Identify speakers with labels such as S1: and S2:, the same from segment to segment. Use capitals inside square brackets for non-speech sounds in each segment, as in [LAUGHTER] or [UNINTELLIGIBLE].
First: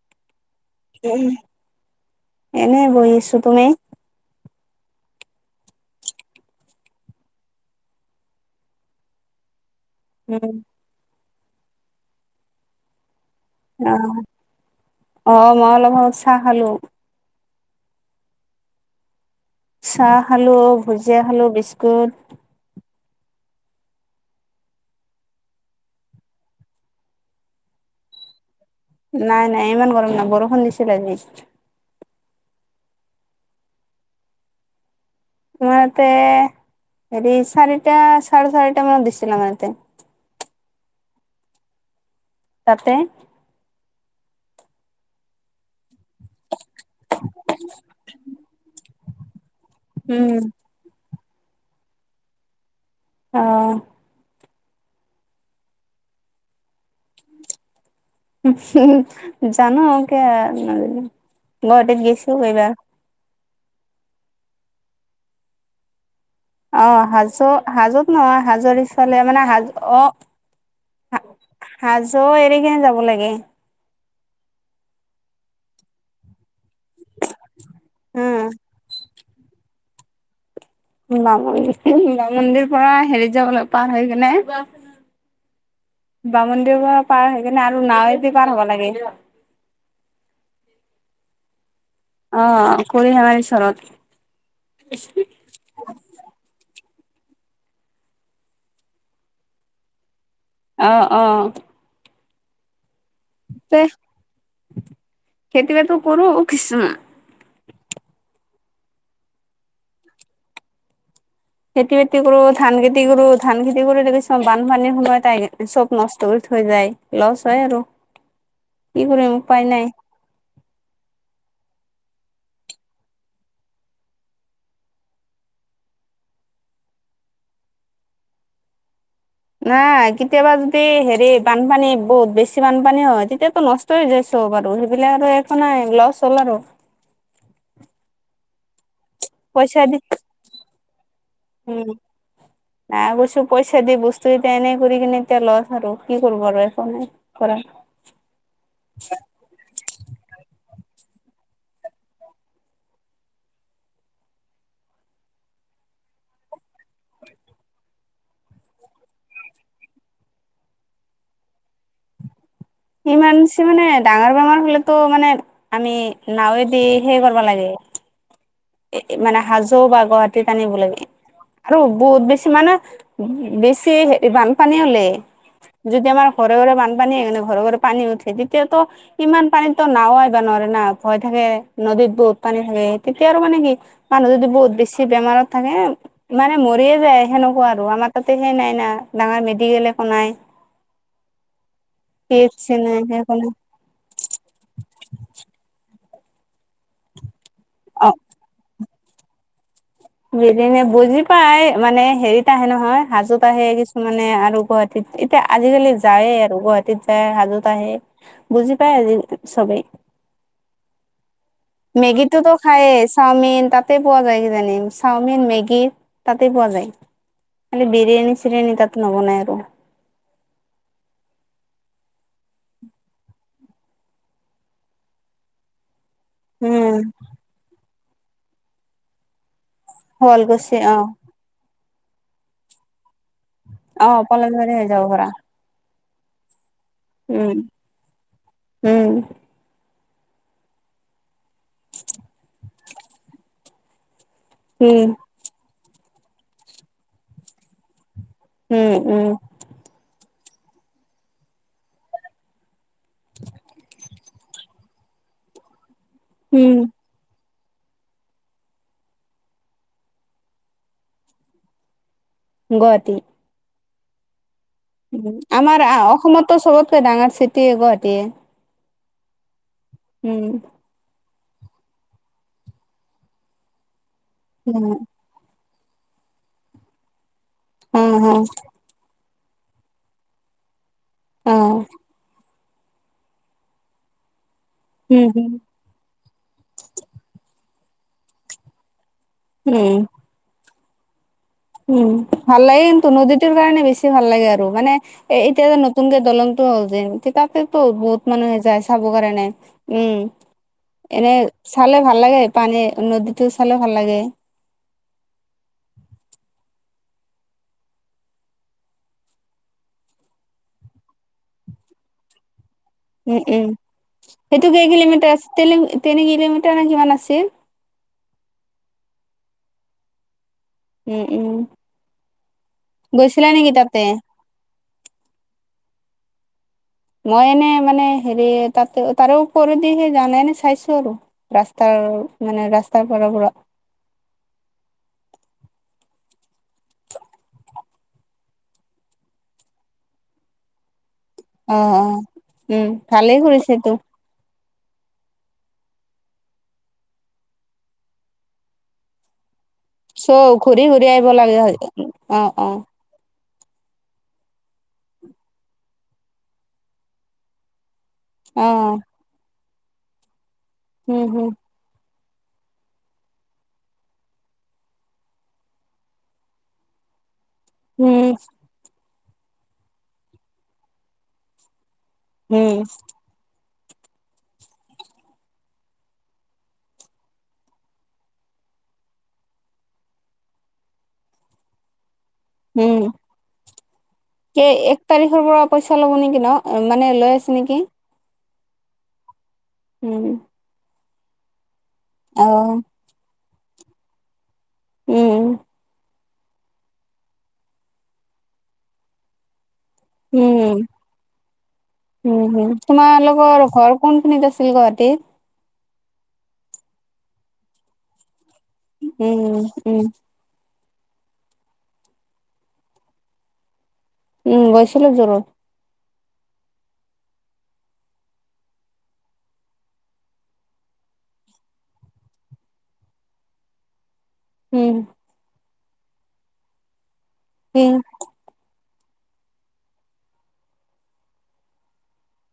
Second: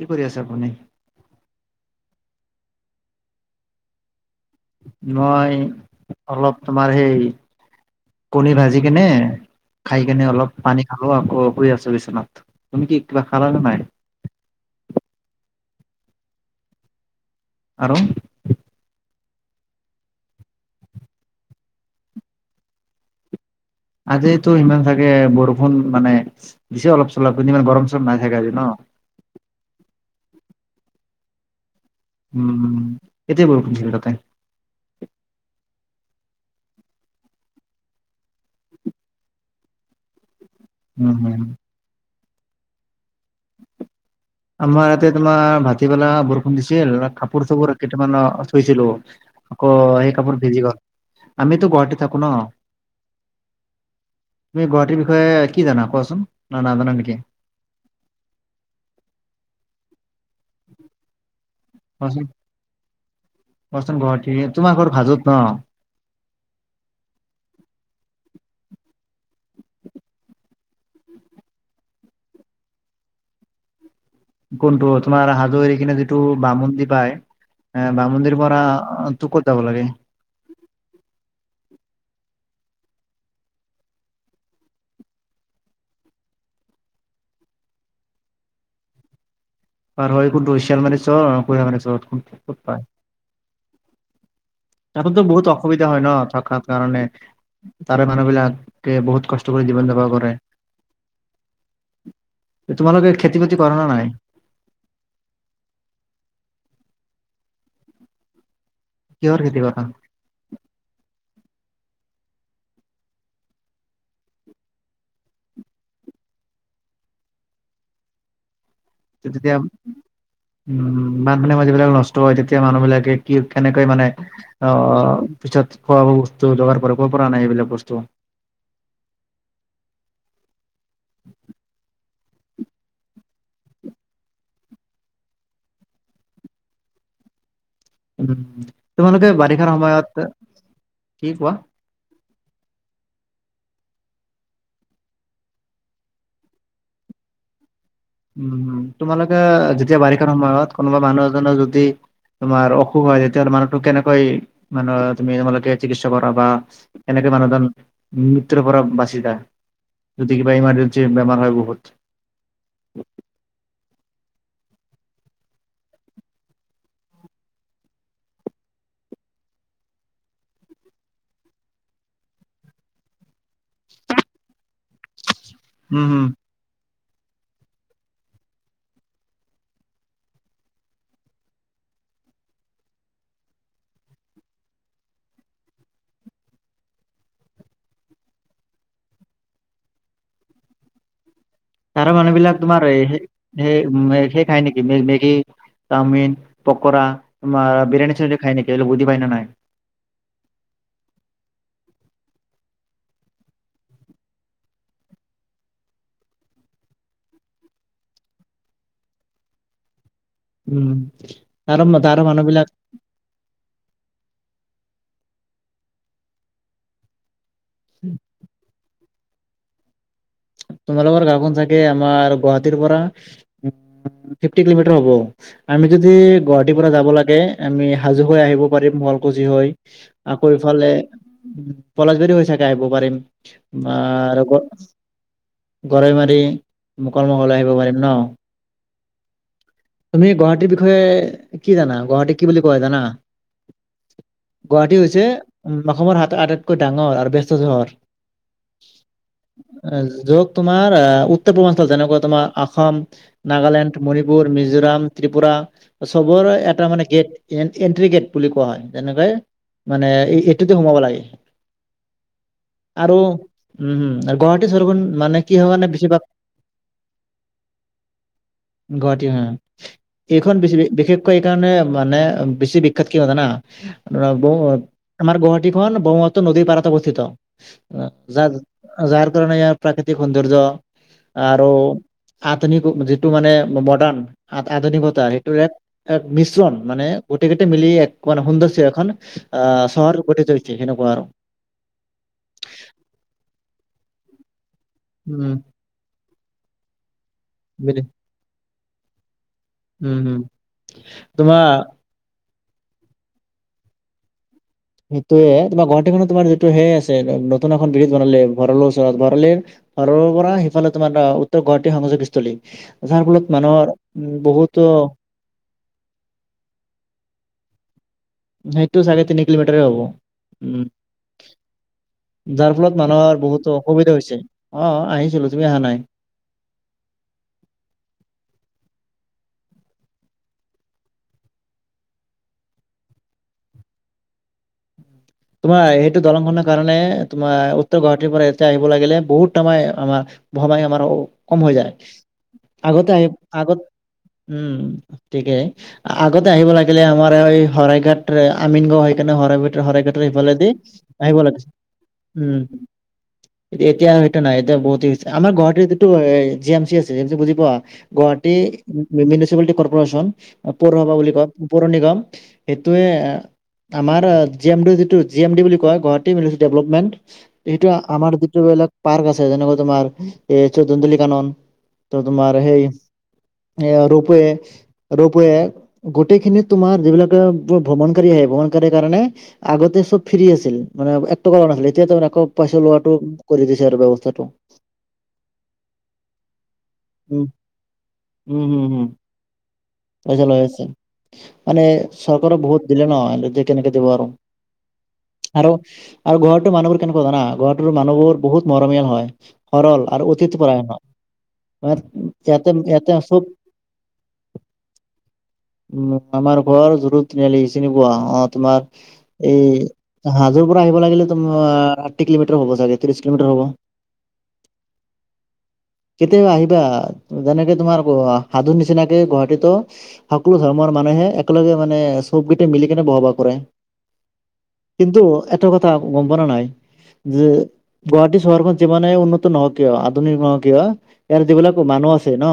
S1: কি কৰি আছে আপুনি?
S2: উম, এনেই বহি আছো, তুমি?
S1: মই অলপ তোমাৰ সেই কণী ভাজি কেনে খাই কেনে অলপ
S2: উম।
S1: পানী খালো আকৌ শুই আছোঁ বিচনাত। তুমি কি কিবা খালা নে নাই?
S2: অ, অ মই অলপমান চাহ খালোঁ।
S1: আৰু?
S2: চাহ খালোঁ, ভুজিয়া খালোঁ, বিস্কুট
S1: আজিতো সিমান চাগে বৰষুণ মানে দিছে অলপ - চলপ ইমান গৰম - চৰম নাই থাকে আজি ন?
S2: নাই নাই ইমান গৰম নাই, বৰষুণ দিছিলে আজি।
S1: উম, কেতিয়া বৰষুণ দিছিলে তাতে?
S2: তোমাৰ ইয়াতে, হেৰি চাৰিটা চাৰে চাৰিটা মানত দিছিল আমাৰ ইয়াতে।
S1: উ হুম হুম।
S2: তাতে।
S1: আমাৰ ইয়াতে তোমাৰ ভাত টিবেলা বৰষুণ দিছিল ৰা কাপোৰ - চাপোৰ কেইটামান থৈছিলো। আকৌ সেই
S2: উম।
S1: কাপোৰ ভিজি গল, আমিতো গুৱাহাটী থাকো ন।
S2: অ।
S1: তুমি গুৱাহাটীৰ বিষয়ে কি জানা কোৱাচোন ন নাজানা নেকি?
S2: উ হুহু, জানো কিয় নাজানিম? গুৱাহাটীত
S1: কোৱাচোন।
S2: গেছো এইবাৰ।
S1: কোৱাচোন গুৱাহাটী, তোমাৰ ঘৰ হাজোত ন?
S2: অ হাজো, হাজোত নহয় হাজোৰ ইফালে মানে হাজ অ হা হাজো এৰি কিনে যাব লাগে।
S1: কোনটো তোমাৰ হাজো এৰি কিনে যিটো বামুন্দি পায়, এ বামুন্দিৰ
S2: উম।
S1: পৰা ক'ত যাব লাগে?
S2: বামুন্দিৰ পৰা হেৰিত যাব লাগে পাৰ হৈ কেনে বামুন্দিৰ পৰা পাৰ হৈ কিনে আৰু নাৱে দি পাৰ হ'ব লাগে।
S1: পাৰ হৈ। [UNINTELLIGIBLE]
S2: অ
S1: পায়
S2: [UNINTELLIGIBLE] চৰত।
S1: তাতেতো বহুত অসুবিধা হয় নহ থকাৰ কাৰণে? তাৰে মানুহ বিলাকে বহুত কষ্ট কৰি জীৱন-যাপন কৰে।
S2: অ, অ।
S1: তোমালোকে খেতি-বাতি
S2: তে
S1: কৰা না নাই?
S2: খেতি বাতি কৰোঁ। [UNINTELLIGIBLE]
S1: কিহৰ খেতি কৰা?
S2: খেতি বাতি কৰোঁ ধান খেতি কৰোঁ, ধান খেতি কৰোঁ [UNINTELLIGIBLE] বানপানীৰ সময়ত আহি চব নষ্ট কৰি থৈ যায়। লছ হয় আৰু। কি কৰিম উপায় নাই
S1: [UNINTELLIGIBLE] উম বানপানীৰ সময়ত যিবিলাক নষ্ট হয় তেতিয়া মানুহ বিলাকে কি কেনেকৈ মানে। অ পিছত খোৱা বস্তু যোগাৰ কৰে কৰ পৰা আনে সেইবিলাক বস্তু?
S2: নাই কেতিয়াবা যদি হেৰি বানপানী বহুত বেছি বানপানী হয় তেতিয়াতো নচ যাই চব বাৰু সেইবিলাক আৰু একো নাই লছ হ'ল আৰু।
S1: [UNINTELLIGIBLE] তোমালোকে বাৰিষাৰ
S2: পইচা দি
S1: সময়ত, কি কোৱা?
S2: উম নাই কৈছো পইচা দি বস্তু এতিয়া এনেই কৰি কিনে এতিয়া লছ আৰু কি কৰিব আৰু একো নাই। কৰা।
S1: উম তোমালোকে যেতিয়া বাৰিষাৰ সময়ত কোনোবা মানুহ এজনৰ যদি। তোমাৰ অসুখ হয় যেতিয়া মানুহটো কেনেকৈ মানে তুমি তোমালোকে চিকিৎসা কৰা বা এনেকে মানুহজন মৃত্যুৰ পৰা বাছি যায়। যদি কিবা ইমাৰ্জেঞ্চি বেমাৰ হয় বহুত।
S2: ইমাৰ্জেঞ্চি মানে ডাঙৰ বেমাৰ হ'লেতো মানে আমি নাওঁৱে দি সেই কৰ্বা লাগে। এ, এ মানে হাজো বা গুৱাহাটীত আনিব লাগে। আৰু বহুত বেছি মানে বেছি বানপানী হ'লে।
S1: উম,
S2: যদি
S1: হুম।
S2: আমাৰ ঘৰে, ঘৰে বানপানী [UNINTELLIGIBLE] ঘৰে, ঘৰে পানী উঠে তেতিয়াতো। ইমান পানীততো নাওঁ আহিব নোৱাৰে না ভয় থাকে নদীত বহুত পানী থাকে। এতিয়া আৰু মানে কি মানুহ যদি বহুত বেছি বেমাৰত থাকে। মানে মৰিয়ে যায় সেনেকুৱা আৰু আমাৰ তাতে সেই নাই না ডাঙৰ মেডিকেল একো নাই।
S1: তাৰে
S2: পি
S1: মানুহ
S2: এইচ
S1: বিলাক
S2: চি
S1: তোমাৰ।
S2: নাই
S1: [UNINTELLIGIBLE]
S2: একো নাই
S1: খায় নেকি মেগি চাওমিন পকোৰা। [UNINTELLIGIBLE]
S2: অ
S1: বিৰিয়ানি চিৰিৱানি খাই নেকি [UNINTELLIGIBLE] বুজি পায় না নাই?
S2: বিৰিয়ানি বুজি পাই মানে হেৰিত আহে নহয় হাজোত আহে কিছুমানে আৰু গুৱাহা এতিয়া আজিকালি যায়ে আৰু গুৱাহাটীত যায় হাজোত আহে। বুজি পাই আজি চবেই।
S1: উম। তাৰ তাৰ
S2: মেগীতো
S1: মানুহ
S2: তো
S1: বিলাক
S2: খায়য়ে। চাওমিন তাতে পোৱা যায় কিজানি চাওমিন মেগী তাতে পোৱা যায়। খালি বিৰিয়ানী চিৰিয়ানী তাত নবনাই আৰু।
S1: তোমালোকৰ গাওঁখন চাগে আমাৰ গুৱাহাটীৰ পৰা। ফিফটি কিলোমিটাৰ হ'ব। আমি যদি গুৱাহাটীৰ পৰা
S2: উম
S1: যাব লাগে আমি হাজো হৈ আহিব পাৰিম শুৱালকুছি হৈ। আকৌ
S2: শুৱালকুছি
S1: ইফালে
S2: অ
S1: উম পলাচবিৰি হৈ চাগে আহিব পাৰিম। মা
S2: অ
S1: ৰোক-
S2: [UNINTELLIGIBLE]
S1: গৰৈ মাৰি [UNINTELLIGIBLE]
S2: উম
S1: আহিব পাৰিম ন।
S2: উম
S1: তুমি গুৱাহাটীৰ বিষয়ে কি জানা গুৱাহাটীক কি বুলি কয় জানা? গুৱাহাটী
S2: উম
S1: হৈছে অসমৰ হাতৰ আটাইতকৈ ডাঙৰ আৰু ব্যস্ত চহৰ।
S2: উম উম'
S1: য'ত তোমাৰ আ উত্তৰ পূৰ্বাঞ্চল যেনেকৈ তোমাৰ অসম, নাগালেণ্ড, মণিপুৰ, - মণিপুৰ, মিজোৰাম, ত্ৰিপুৰা টো চবৰে
S2: উম
S1: এটা মানে গেট- এণ্টি গেট বুলি কোৱা হয়, যেনেকৈ মানে এইটোতে সোমাব লাগে।
S2: গুৱাহাটী
S1: আৰু উম হুম আৰু গুৱাহাটী স্বৰগন-
S2: আমাৰ আ অসমতো চবতকৈ ডাঙৰ চিটি গুৱাহাটীয়ে।
S1: গুৱহাটী উম'
S2: উম
S1: এইখন পৃথিৱী- বিশেষকৈ এইকাৰণে মানে বেছি বিখ্যাত কিয় জানা?
S2: উম
S1: [UNINTELLIGIBLE] আমাৰ গুৱাহাটীখন ব্ৰহ্মপুত্ৰ নদীৰ পাৰত অৱস্থিত। অ‍ঁ
S2: উম হুম
S1: যাৰ- যাৰ কাৰণে ইয়াৰ প্ৰাকৃতিক সৌন্দৰ্য
S2: উম
S1: আৰু- আধুনিক যিটো মানে মডাৰ্ণ
S2: উম
S1: আধুনিকতা
S2: হুম
S1: সেইটো এক- এক মিশ্ৰণ মানে, গোটেইকেইটা মিলি এক মান সৌন্দৰ্য্য এখন আ
S2: উম
S1: চহৰ- প্ৰতিস্থা হৈছে সেনেকুৱা আৰু।
S2: উম' ভাল লাগে কিন্তু, নদীটোৰ কাৰণে বেছি ভাল লাগে আৰু মানে- এ
S1: উম
S2: এতিয়া যে নতুনকে দলংটো হ'ল যে, তাতেতো
S1: বুজি
S2: বহুত মানুহে যায় চাবৰ কাৰণে। উম' এনে
S1: তোমাৰ
S2: চালে ভাল লাগে পানী নদীটো চালে ভাল লাগে।
S1: সেইটোৱে তোমাৰ গুৱাহাটীখনত তোমাৰ যিটো সে আছে নতুন এখন বিৰিজ বনালে ভৰলুৰ ওচৰত ভৰালিৰ- পাৰৰ পৰা সিফালে তোমাৰ উত্তৰ গুৱাহাটী সংযোগীস্থলী। যাৰ
S2: উম
S1: ফলত মানুহৰ বহুতো-
S2: তিলিং তিনি কিলোমিটাৰ নে কিমান আছিল?
S1: সেইটো চাৰে তিনি কিলোমিটাৰে হ'ব। উম'
S2: উম উম
S1: যাৰ ফলত মানুহৰ
S2: গৈছিলা নেকি
S1: বহুতো
S2: তাতে
S1: অসুবিধা হৈছে। অঁ আহিছিলো তুমি অহা নাই।
S2: মই এনে মানে হেৰি তাতে তাৰে ওপ দি সেই যোৱা নাই এনে চাইছো আৰু। ৰাস্তাৰ মানে ৰাস্তাৰ পৰা পৰা।
S1: তোমাৰ সেইটো দলংখনৰ কাৰণে তোমাৰ উত্তৰ গুৱাহাটীৰ পৰা ইয়াতে আহিব লাগিলে বহুত সময় আমাৰ- ভমাই আমাৰ কম হৈ
S2: অ
S1: যায়,
S2: অ উম
S1: আগতে আমি
S2: ভালেই
S1: আগত
S2: কৰিছেতো
S1: উম'- ঠিকে আগতে আহিব লাগিলে আমাৰ এই শৰাইঘাট আমিন গাঁও সেইকাৰণে শৰাই শৰাইঘাট- সেইফালে
S2: চ'
S1: দি
S2: ঘূৰি ঘূৰি
S1: আহিব
S2: লাগে
S1: লাগিছিল।
S2: অ
S1: উম'
S2: অ
S1: এতিয়া সেইটো নাই এতিয়া বহুত হৈছে আমাৰ গুৱাটীত যিটো G A G M C আছে সেইটো বুজি পোৱা। গুৱাহাটী
S2: অ
S1: মিউনিচিপালিটি কৰ্প'ৰেচন পৌৰসভা
S2: উম
S1: বুলি কয়।
S2: হম
S1: পৰ নিগম সেইটোৱে আমাৰ জি এম ডিজিত- জি এম ডি বুলি কয় গুৱাহাটী মিলিচি ডেভপমেন্ট, সেইটোৱে
S2: উম
S1: আমাৰ যিটো ধৰিলক- পাৰ্ক আছে যেনেকৈ তোমাৰ এই চৈতুন্দুলী কানন, ত তোমাৰ
S2: উম
S1: সেই- এ ৰোপে ৰোপুৱে- গোটেইখিনিত তোমাৰ যিবিলাকে তোমাৰ ভ্ৰমণকাৰী আহে ভ্ৰমণকাৰীৰ কাৰণে আগতে- চব ফ্ৰ্ৰী আছিল মানে একটকাও নাছিলে এতিয়া তাৰ মানে আকৌ পইচা
S2: উম
S1: লোৱাটো কৰি দিছে আৰু বৱস্থাটো।
S2: কে এক তাৰিখৰ পৰা পইচা ল'ব নেকি ন' মানে লৈ
S1: উম,
S2: আছে নেকি।
S1: উম হুম হুম'
S2: উম
S1: পইচা লৈ আছে মানে-
S2: অ
S1: চৰকাৰে বহুত দিলে ন' আৰু এতিয়া কেনেকে দিব আৰু,
S2: উম
S1: আৰু আৰু ঘৰটোৰ মানুহবোৰ কেনেকুৱা জানা, ঘৰটোৰ মানুহবোৰ বহুত মৰমীয়াল হয়, সৰল আৰু অথিতি পৰায়ণ
S2: উম
S1: হয়। মানে
S2: উম, হুম,
S1: ইয়াতে ইয়াতে চব
S2: তোমালোকৰ ঘৰ কোন খিনিত আছিল গুৱাহাটীত?
S1: উম, আমাৰ ঘৰ জোৰ তিনিআলি চিনি পোৱা অ', তোমাৰ
S2: উম উম
S1: এই হাজোৰ পৰা আহিব লাগিলে, তোমাত ষাঠি কিলোমিটাৰ হ'ব চাগে, ত্ৰিশ কিলোমিটাৰ হ'ব।
S2: উম, গৈছিলোঁ জোৰু।
S1: [UNINTELLIGIBLE] আহিবা, যেনেকে তোমাৰ হাজোৰ নিচিনাকে গুৱাহাটীতো সকলো ধৰ্মৰ মানুহে একেলগে মানে চব গিটাই তে মিলি কেনে বসবাস কৰে।
S2: উম
S1: কিন্তু এটা কথা গম পৰা নাই যে
S2: উম।
S1: গুৱাহাটী চহৰখন যিমানে উন্নত নহওঁ কিয়, আধুনিক নহওঁক কিয়, ইয়াৰ যিবিলাক মানুহ আছে ন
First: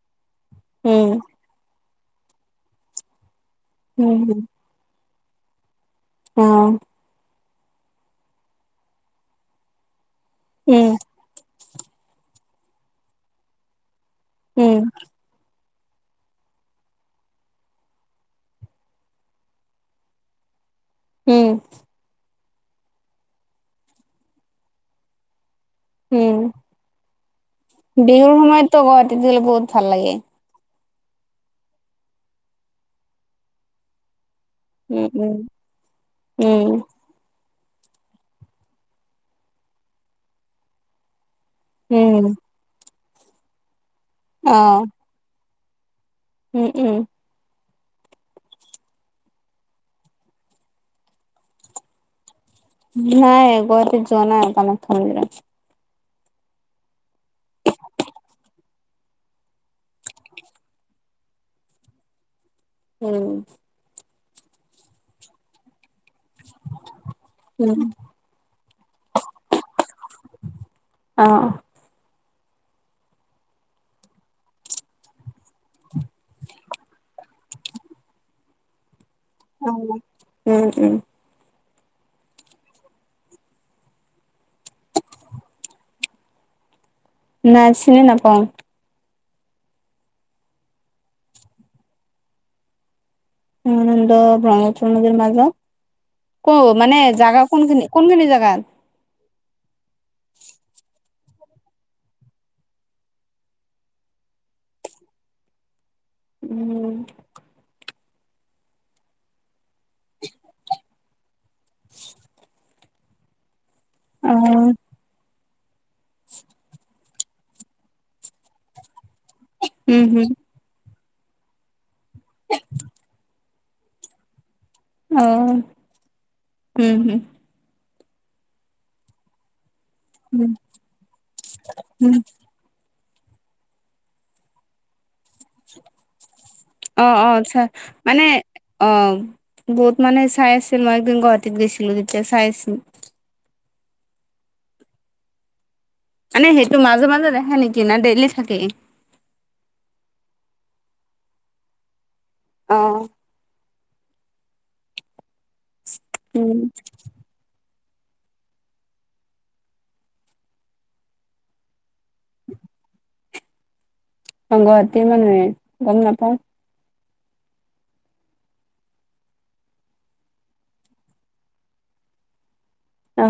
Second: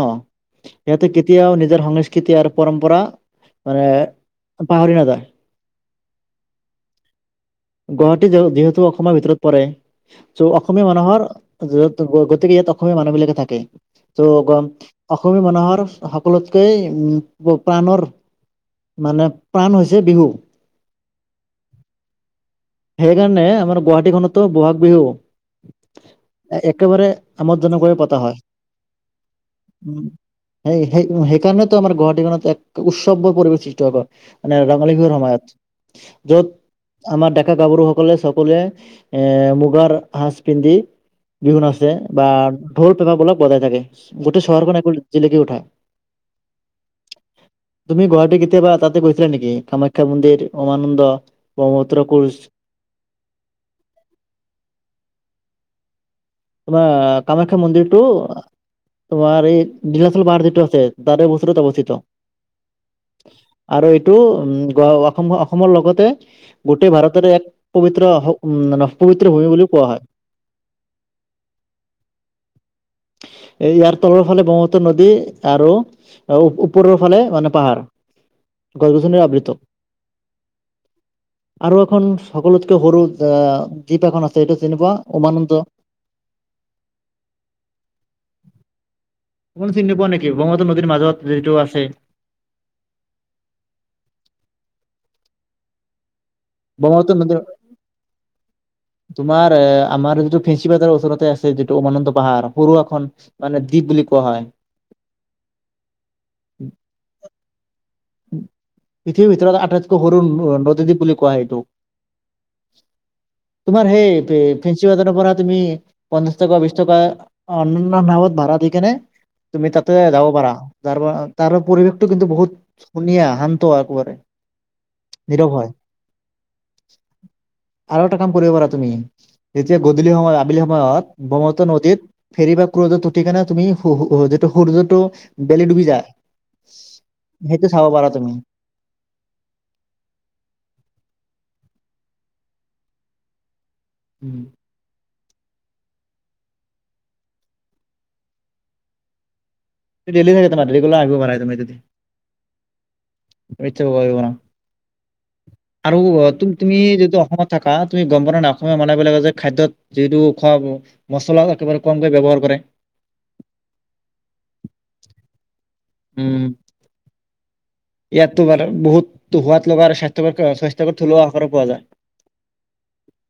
S1: সিহঁতে
S2: উম
S1: কেতিয়াও নিজৰ সংস্কৃতি আৰু পৰম্পৰা মানে
S2: উম
S1: পাহৰি নাযায়।
S2: অ'।
S1: গুৱাহাটী যিহেতু অসমৰ ভিতৰত পৰে। ত' অসমীয়া
S2: উম
S1: মানুহৰ, গতিকে ইয়াত অসমীয়া মানুহবিলাকে থাকে। ত' গম
S2: উম
S1: অসমীয়া মানুহৰ সকলোতকৈ উম, প্ৰাণৰ মানে প্ৰাণ হৈছে বিহু।
S2: উম।
S1: সেইকাৰণে আমাৰ গুৱাহাটীখনতো বহা'গ
S2: উম
S1: বিহু একেবাৰে আমোদজনক ভাবে পতা হয়।
S2: গুৱাহাটী দিলে বহুত ভাল লাগে।
S1: সেই-সেই-সেইকাৰণেতো আমাৰ গুৱাহাটীখনত এক উৎসৱৰ পৰিৱেশ সৃষ্টি হয়, কৰে। নে ৰঙালী
S2: উম
S1: বিহুৰ
S2: উম
S1: সময়ত
S2: উম,
S1: য'ত আমাৰ ডেকা গাভৰু সকলে, সকলোৱে এ, মুগাৰ সাঁজ পিন্ধি বিহু নাচে
S2: উম,
S1: বা ঢৌল পেপাবোৰক অলপ বজাই থাকে। গোটেই চহৰখন
S2: অ',
S1: একো জিলকি উঠায়।
S2: উম, উম।
S1: তুমি গুৱাহাটী কেতিয়াবা তাতে গৈছিলা নেকি? কামাখ্যা মন্দিৰ, উমানন্দ? সমুদ্ৰ পুৰোষ?
S2: নাই, গৈ যোৱা নাই, [UNINTELLIGIBLE] ত।
S1: আপোনাৰ কামাখ্যা মন্দিৰটো তোমাৰ এই নীলাচল পাহাৰ যিটো আছে, তাৰে ওচৰত অৱস্থিত।
S2: উম।
S1: আৰু এইটো উম, অসম, অসমৰ লগতে গোটেই ভাৰতৰে এক
S2: উম,
S1: পবিত্ৰ উম, নৱ পৱিত্ৰ ভূমি বুলিও কোৱা হয়।
S2: অ'।
S1: এ, ইয়াৰ তলৰ ফালে ব্ৰহ্মপুত্ৰ নদী আৰু ওপৰৰ ফালে মানে পাহাৰ। গছ গছনিৰে আবৃত্ত
S2: অ', উম, উম।
S1: আৰু এখন সকলোতকৈ সৰু দ্বীপ এখন আছে, এইটো চিনি পোৱা উমানন্দ?
S2: নাই, চিনি নাপাওঁ।
S1: [UNINTELLIGIBLE] চিনি নোপোৱা নেকি, ব্ৰহ্মপুত্ৰ নদীৰ মাজত যিটো আছে!
S2: উমানন্দ ব্ৰহ্মপুত্ৰ নদীৰ মাজত, ক'ত মানে
S1: ব্ৰহ্মপুত্ৰ নদীৰ
S2: জাগা কোনখিনি? কোনখিনি জাগাত?
S1: তোমাৰ আমাৰ যিটো ফেঞ্চি বাজাৰৰ ওচৰতে আছে, যিটো উমানন্দ পাহাৰ সৰু এখন মানে দ্বীপ বুলি কোৱা হয়।
S2: উম।
S1: এতিয়াও ভিতৰত আটাইতকৈ সৰু নদীদ্বীপ বুলি কোৱা হয় এইটো। তোমাৰ হেই
S2: অ',
S1: ফেঞ্চি বাজাৰৰ পৰা তুমি পঞ্চাছ টকা বিশছ টকা অনুনত ভাৰাত দি কেনে তুমি তাতে
S2: উম, হম,
S1: যাব পাৰা তাৰ তাৰ পৰিৱেশটো কিন্তু বহুত ধুনীয়া শান্ত একেবাৰে।
S2: অ উম হম।
S1: আৰু এটা কাম কৰিব পাৰা তুমি যেতিয়া গধূলি সময়ত
S2: উম,
S1: আবেলি সময়ত ব্ৰহ্মপুত্ৰ নদীত
S2: হম,
S1: ফেৰী বা ক্ৰুজত উঠি কেনে তুমি সু সু যিটো সূৰ্যটো বেলি ডুবি যায়
S2: অ অ আটচা
S1: সেইটো চাব পাৰা
S2: মানে
S1: তুমি
S2: অ বহুত মানুহে চাই আছিল মই একদিন গুৱাহাটীত গৈছিলো তেতিয়া চাই আছিল।
S1: উম।
S2: মানে সেইটো মাজে মাজে দেখাই নেকি না ডেইলি থাকেই?
S1: ডেইলী থাকেই তোমাৰ ৰেগুলাৰ আহিব পাৰা তুমি তাতে
S2: অ',
S1: [UNINTELLIGIBLE] আৰু
S2: উম।
S1: তু-তুমি যিহেটো অসমত থাক হা তুমি গম পোৱা নে নাই অসমীয়া মানুহবিলাকে যে খাদ্যত যিহেতু খোৱা মছলা একেবাৰে কমকৈ ব্যৱহাৰ কৰে।
S2: অ গুৱাহাটীৰ মানুহে, গম নাপাওঁ।
S1: ইয়াত তোমাৰ বহুত সোৱাদ লগা স্বাস্থ্য স্বাস্থ্য থলুৱা আহাৰো পোৱা যায়।
S2: অ।